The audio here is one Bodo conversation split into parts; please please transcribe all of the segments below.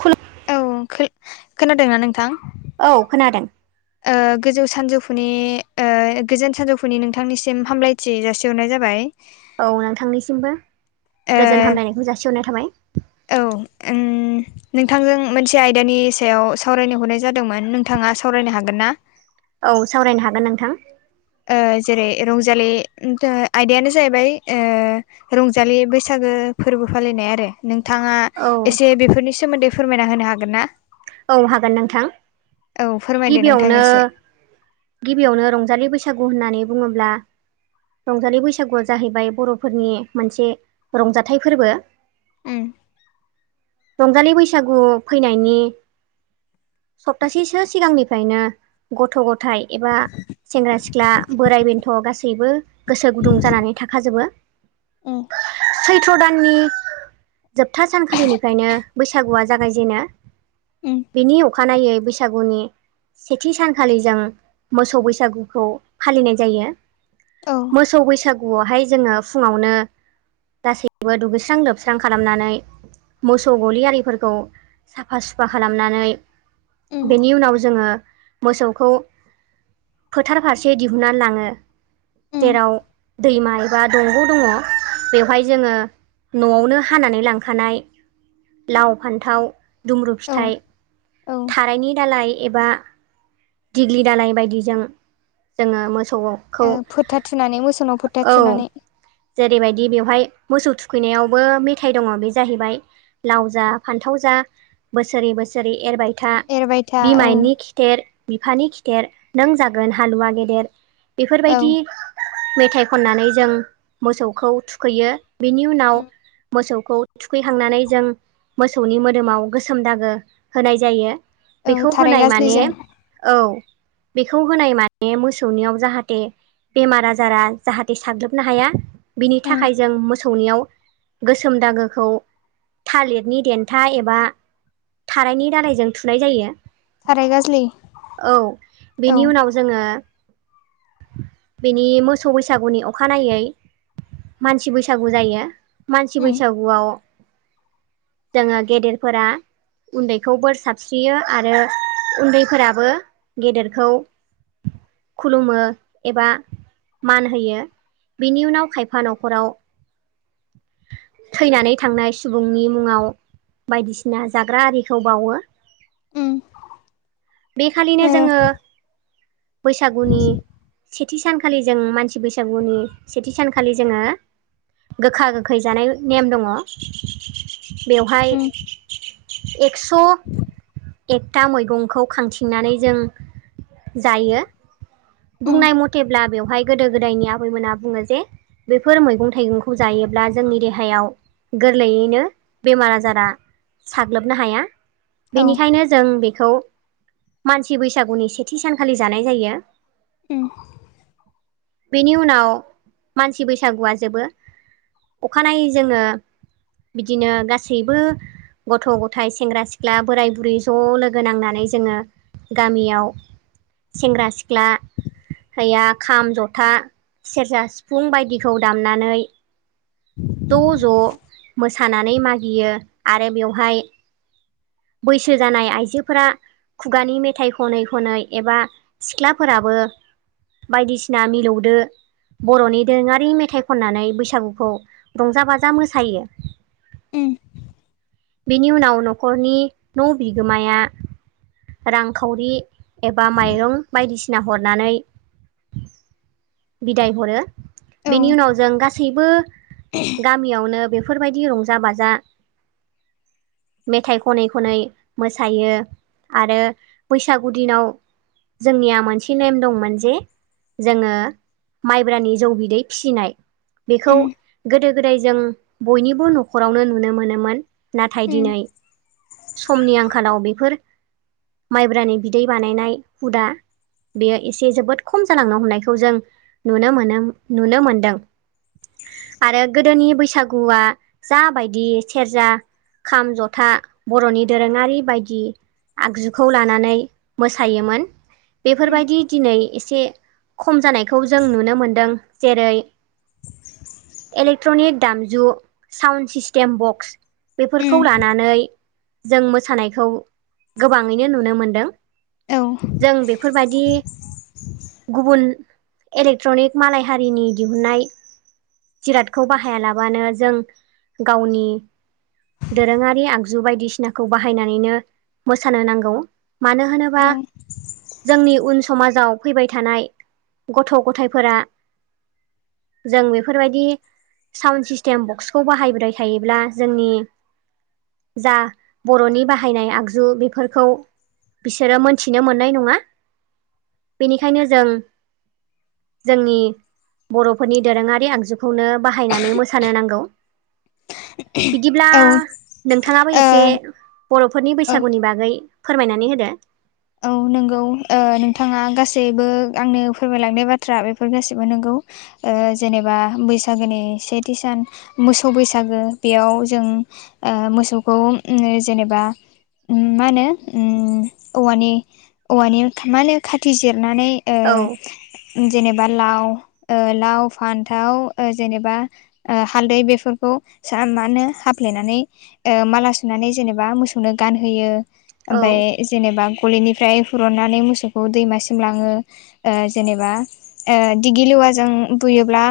खुलु खै खोनादोंना नोंथां? औ खोनादों। ओ गोजौ सानजौफुनि ओ गोजोन सानजौफुनि नोंथांनिसिम हामलाय थि जासि हरनाय जाबाय। औ नोंथांनिसिमबो ओ गोजोन हामलायनायखौ जासिहरनाय थाबाय। औ ओं नोंथांजों मोनसे आयदानि सायाव सावरायनो हरनाय जादोंमोन नोंथाङा सावरायनो हागोन ना? औ सावरायनो हागोन नोंथां। ओ जेरै रंजालि आयदायानो जाहैबाय ओ रंजालि बैसागो फोरबो फालिनाय आरो। नोंथाङा औ एसे बेफोरनि सोमोन्दै फोरमायना होनो हागोन ना? औ हागोन नोंथां औ फोरमायदो नोंथां गिबियावनो एसे गिबियावनो रंजालि बैसागु होननानै बुङोब्ला रंजालि बैसागुआ जाहैबाय बर'फोरनि मोनसे रंजाथाइ फोरबो। उम। रंजालि बैसागु फैनायनि सप्तासेसो सिगांनिफ्रायनो गथ' गथाइ एबा सेंग्रा सिख्ला बोराइ बेन्थ' गासैबो गोसो गुदुं जानानै थाखाजोबो। उम सैथ्र' दाननि जोबथा सानखालिनिफ्रायनो बैसागुआ जागायजेनो। उम बिनि अखानायै बैसागुनि सेथि सानखालि जों मोसौ बैसागुखौ फालिनाय जायो। औ मोसौ बैसागुआवहाय जोङो फुङावनो गासैबो दुगैस्रां लोबस्रां खालामनानै मोसौ गलि आरिफोरखौ साफा सुफ साफा खालामनानै उम बेनि उनाव जोङो मोसौखौ फोथार फारसे दिहुननानै लाङो। उम जेराव दैमा एबा दंग' दङ बेवहाय जोङो न'आवनो हानानै लांखानाय लाव, फान्थाव, दुम्रु औ थाय औ थारायनि दालाय एबा दिग्लि दालाय बायदिजों जोङो मोसौआव फोथा थुनानै मोसौनाव फोथा थुनानै जेरैबायदि बेवहाय मोसौ थुखैनायावबो मेथाइ दङ बे जाहैबाय लाव जा, फान्थाव जा, बोसोरै बोसोरै एरबाय था एरबाय था औ बिमानि खिथेर बिफानि खिथेर नों जागोन हालुवा गेदेर औ बेफोरबायदि मेथाइ खननानै जों मोसौखौ थुखैयो। बिनि उनाव मोसौखौ थुखैखांनानै जों मोसौनि मोदोमाव गोसोम दागो होनाय जायो औ बेखौ थाराय होनाय माने गाज्लिजों औ बेखौ होनाय माने मोसौनियाव जाहाथे बेमार आजारा जाहाथे साग्लोबनो हाया बिनि थाखाय जों मोसौनियाव गोसोम दागोखौ थालिरनि देन्था एबा थारायनि दालायजों थुनाय जायो। थाराय गाज्लि औ औ बेनि ओ उनाव जोङो बेनि मोसौ बैसागुनि अखानायै मानसि बैसागु जायो। मानसि बैसागुआव जोङो गेदेरफोरा उन्दैखौ बोर साबस्रियो आरो उन्दैफोराबो गेदेरखौ खुलुमो एबा मान होयो। बिनि उनाव खायफा न'खराव थैनानै थांनाय सुबुंनि मुङाव बायदिसिना होनना जाग्रा आरिखौ बावो ओम बेखालिनो जोङो बैसागुनि सेथि सान खालि जों मानसि बैसागुनि सेथि सानखालि जोङो गोखा गोखै जानाय नेम दङ बेवहाय औ एक्स' एकथा मैगंखौ खांथिंनानै जों जायो बुंनाय मथेब्ला बेवहाय गोदो गोदायनि आबैमोना बुङो जे बेफोर मैगं -थाइगंखौ जायोब्ला जोंनि देहायाव गोरलैयैनो बेमार आजारा साग्लोबनो हाया। ओ बेनिखायनो जों बेखौ मानसि बैसागुनि सेथि सानखालि जानाय जायो। ओम बेनि उनाव मानसि बैसागुआ जोबो अखानायै जोङो बिदिनो गासैबो गथ', गथाय, सेंग्रा, सिख्ला, बोराय, बुरै ज' लोगो नांनानै जोङो गामियाव सेंग्रा -सिख्ला हैया खाम, जथा, सेरजा, सिफुं बायदिखौ दामनानै उम ज' ज' मोसानानै मागियो आरो बेवहाय बैसो जानाय आइजोफोरा खुगानि मेथाइ खनै खनै एबा सिख्लाफोराबो बायदिसिना मिलौदो बर'नि दोरोङारि मेथाइ खननानै बैसागुखौ रंजा बाजा मोसायो। उम बेनि उनाव न'खरनि न' बिगोमाया रांखावरि एबा माइरं बायदिसिना हरनानै बिदाय हरो बेनि उनाव जों गासैबो गामियावनो बे बेफोरबायदि रंजा बाजा मेथाइ ख खनै खनै मोसायो आरो बैसागु दिनाव जोंनिया मोनसे नेम दंमोन जे जोङो माइब्रानि जौ बिदै फिसिनाय बेखौ गोदो गोदाय जों बयनिबो न'खरावनो नुनो मोनोमोन नाथाय दिनै समनि आंखालाव बेफोर माइब्रानि बिदै बानायनाय हुदा बेयो एसे जोबोद खम जालांनो हमनायखौ जों नुनो मोनो नुनो मोनदों आरो गोदोनि बैसागुआ जाबायदि सेरजा खाम जथा बर'नि दोरोङारि बायदि आगजुखौ लानानै मोसायोमोन बेफोरबायदि दिनै एसे खम जानायखौ जों नुनो मोनदों जेरै इलेक्ट्रनिक दामजु साउन्ड सिस्टेम बक्स बेफोरखौ लानानै जों मोसानायखौ गोबाङैनो नुनो मोनदों जों बेफोरबायदि गुबुन एलेक्ट्रनिक मालाय हारिनि दिहुननाय जिरादखौ बाहाया लाबानो जों गावनि दोरोङारि आगजु बायदि बायदिसिनाखौ बाहायनानैनो मोसानो नांगौ मानो होनोबा जोंनि उन समाजाव फैबाय थानाय गथ' गथायाइफोरा जों बेफोरबायदि साउन्ड सिस्टेम बक्सखौ बाहायबाय थायोब्ला जोंनि जा बर'नि बाहायनाय आगजु बेफोरखौ बिसोरो मोनथिनो मोननाय नङा बेनिखायनो जों जोंनि बर'फोरनि दोरोङारि आगजुखौनो बाहायनानै मोसानो नांगौ बिदिब्ला नोंथाङाबो एसे एसे बर'फोरनि औ बैसागुनि बागै फोरमायनानै होदो औ नंगौ ओ नोंथाङा गासैबो आंनो फोरमायलांनाय बाथ्रा बेफोर गासैबो नोंगौ ओ जेनेबा बैसागोनि सेथि सान मोसौ बैसागो बेयाव जों ओ मोसौखौ जेनेबा मा होनो ओम औवानि औवानि मा होनो खाथि जिरनानै औ ओ जेनेबा लाव लाव फान्थाव जेनेबा हालदै बेफोरखौ सा मा होनो हाफ्लेनानै ओ माला सुनानै जेनेबा मोसौनो गानहोयो औ आमफ्राय जेनेबा गलिनिफ्राय हुरुननानै मोसौखौ दैमासिम लाङो ओ जेनेबा ओ दिग्लि लेवाजों बुयोब्ला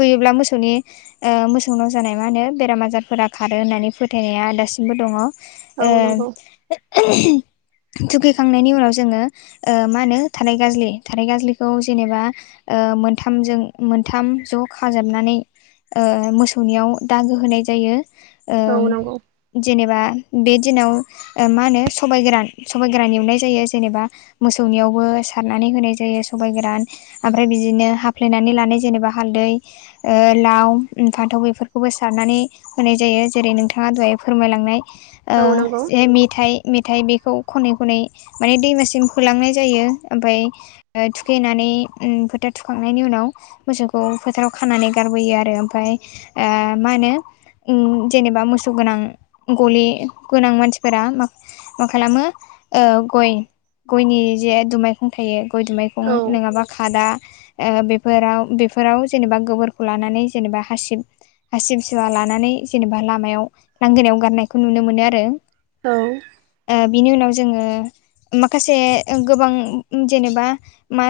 बुयोब्ला मोसौनि ओ मोसौनाव जानाय मा होनो बेराम आजारफोरा खारो होननानै फोथायनाया दासिमबो दङ ओ औ नंगौ [unintelligible] थुखैखांनायनि उनाव जोङो ओ मा होनो थाराइ गाज्लि थाराइ गाज्लिखौ जेनेबा ओ मोनथामजों मोनथाम ज' खाजोबनानै ओ मोसौनियाव दागो होनाय जायो ओं औ नंगौ जेनेबा बे दिनाव ओ माहोनो सबाय गोरान सबाय गोरान एवनाय जायो जेनेबा मोसौनियावबो सारनानै होनाय जायो सबाइ गोरान आमफ्राय बिदिनो हाफ्लेनानै लानाय जेनेबा हालदै ओ लाव उम फानथाव इफोरखोबो सारनानै होनाय जायो जेरै नोंथाङा दहाय फोरमायलांनाय ओ औ नंगौ जे मेथाइ मेथाइ बेखौ खनै खनै माने दैमासिम फोलांनाय जायो ओमफाय ओ थुखैनानै उम फोथा थुखांनायनि उनाव मोसौखौ फोथाराव खानानै गारबोयो आरो ओमफ्राय ओह मा होनो उम जेनेबा मोसौ गोनां गलि गोनां मानसिफोरा मा मा खालामो ओउ गय-गयनि जे दुमायखं थायो गय दुमायखं औ नोङाबा खादा ओह बेफोराव बेफोराव जेनेबा गोबोरखौ लानानै जेनेबा हासिब हासिबिसुवा लानानै जेनेबा लामायाव लांगोनायाव गारनायखौ नुनो मोनो आरो औ ओ बिनि उनाव जोङो माखासे गोबां जेनेबा मा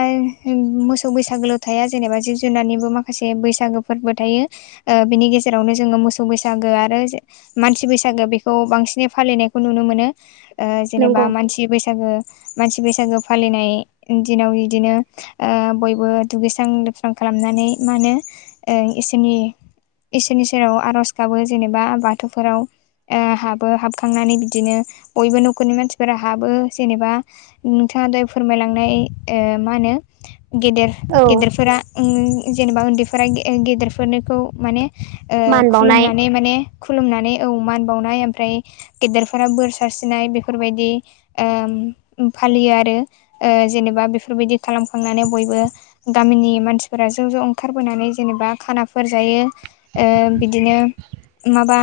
मोसौ बैसागोल' थाया जेनेबा जिब जुनारनिबो माखासे बैसागोफोरबो थायो ओ बिनि गेजेरावनो जोङो मोसौ बैसागो आरो जे मानसि बैसागो बेखौ बांसिनै फालिनायखौ नुनो मोनो ओ नंगौ जेनेबा मानसि बैसागो मानसि बैसागो फालिनाय दिनाव बिदिनो ओ बयबो दुगैस्रां लोबस्रां खालामनानै मा होनो ओ इसोरनि इसोरनि सेराव आर'ज गाबो जेनेबा बाथौफोराव ओ हाबो हाबखांनानै बिदिनो बयबो न'ख खरनि मानसिफोरा हाबो जेनेबा नोंथाङा दहाय फोरमायलांनाय ओ मा होनो गेदेर औ गेदेरफोरा उम जेनेबा उन्दैफोरा गेदेरनिखौ माने ओ मान बावनाय खुलुमनानै माने खुलुमनानै औ मान बावनाय ओमफ्राय गेदेरफोरा बोर सारस्रिनाय बेफोरबायदि ओ फालियो आरो ओ जेनेबा बेफोरबायदि खालामखांनानै बयबो गामिनि मानसिफोरा ज' ज' ओंखारबोनानै जेनेबा खानाफोर जायो ओह बिदिनो माबा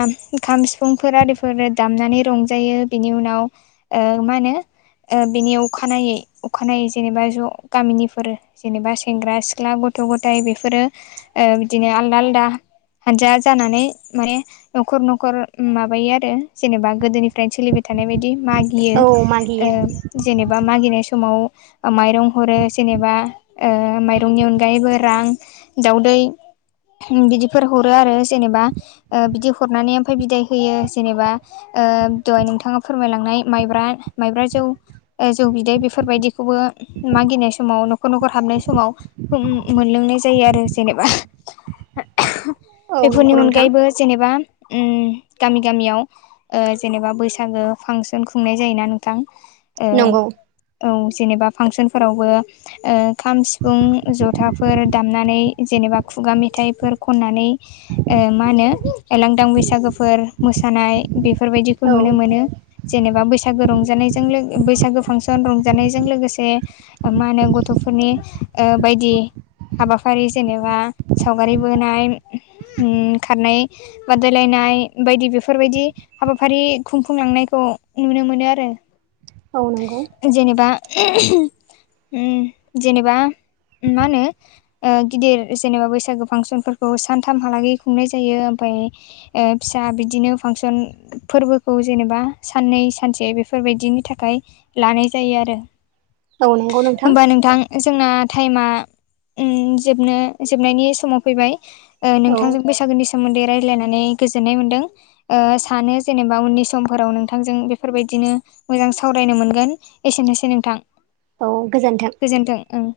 खाम सिफुंफोर आरिफोरो दामनानै रंजायो बिनि उनाव ओ मा होनो ओ बेनि अखानायै अखानायै जेनेबा ज' गामिनिफोरो जेनेबा सेंग्रा सिख्ला गथ' गथाय बेफोरो ओ बिदिनो आलदा आलदा हानजा जानानै माने न'खर न'खर उम माबायो आरो जेनेबा गोदोनिफ्रायनो सोलिबाय थानाय बायदि मागियो औ ओ मागियो जेनेबा मागिनाय समाव ओ माइरं हरो जेनेबा ओह माइरंनि अनगायैबो रां दावदै बिदिफोर हरो आरो जेनेबा ओह बिदि हरनानै ओमफाय बिदाय होयो जेनेबा ओ दहाय नोंथाङा फोरमायलां थांनाय माइब्रा माइब्रा जौ ओ जौ बिदै बेफोरबायदिखौबो मागिनाय समाव न'खर न'खर हाबनाय समाव उम मोनलोंनाय जायो आरो जेनेबा औ [inaudible] बेफोरनि नंगौ नोंथां अनगायैबो जेनेबा उम गामि गामियाव ओ जेनेबा बैसागो फांसन खुंनाय जायोना नोंथां ओ नंगौ औ जेनेबा फांसनफोरावबो ओ खाम सिफुं जथाफोर दामनानै जेनेबा खुगा मेथाइफोर खन्नानै मा होनो लांदां बैसागोफोर मोसानाय बेफोरबायदिखौ औ नुनो मोनो जेनेबा बैसागो रंजानायजों बैसागो फांसन रंजानायजों लोगोसे मा होनो गथ'फोरनि ओ बायदि हाबाखालि जेनेबा सावगारि बोनाय ओ खारनादंमोन श सावगारि बोनाय खारनाय बादायलायनाय बायदि बेफोरबायदि हाबाफारि खुंफुंलांनाय खौ नुनो मोनो आरो। औ नोंगौ जेनेबा जेनेबा मा होनो गिदिर जेनेबा बैसागु फांसनफोरखौ सानथामहालागै खुंनाय जायो ओमफाय ओ फिसा बिदिनो फांसन फोरबोखौ जेनेबा साननै सानसे बेफोरबायदिनि थाखाय लानाय जायो आरो औ नंगौ होमबा नोंथां जोंना टाइमा उम जोबनो जोबनायनि समाव फैबाय औ नोंथांजों बैसागोनि सो मोन्दै रायजलायनानै गोजोननाय मोनदों ओ सानो जेनेबा उननि समफोराव नोंथां जों बेफोरबायदिनो मोजां सावरायनो मोनगोन एसेनोसै नोंथां औ गोजोन्थों गोजोनथों ओं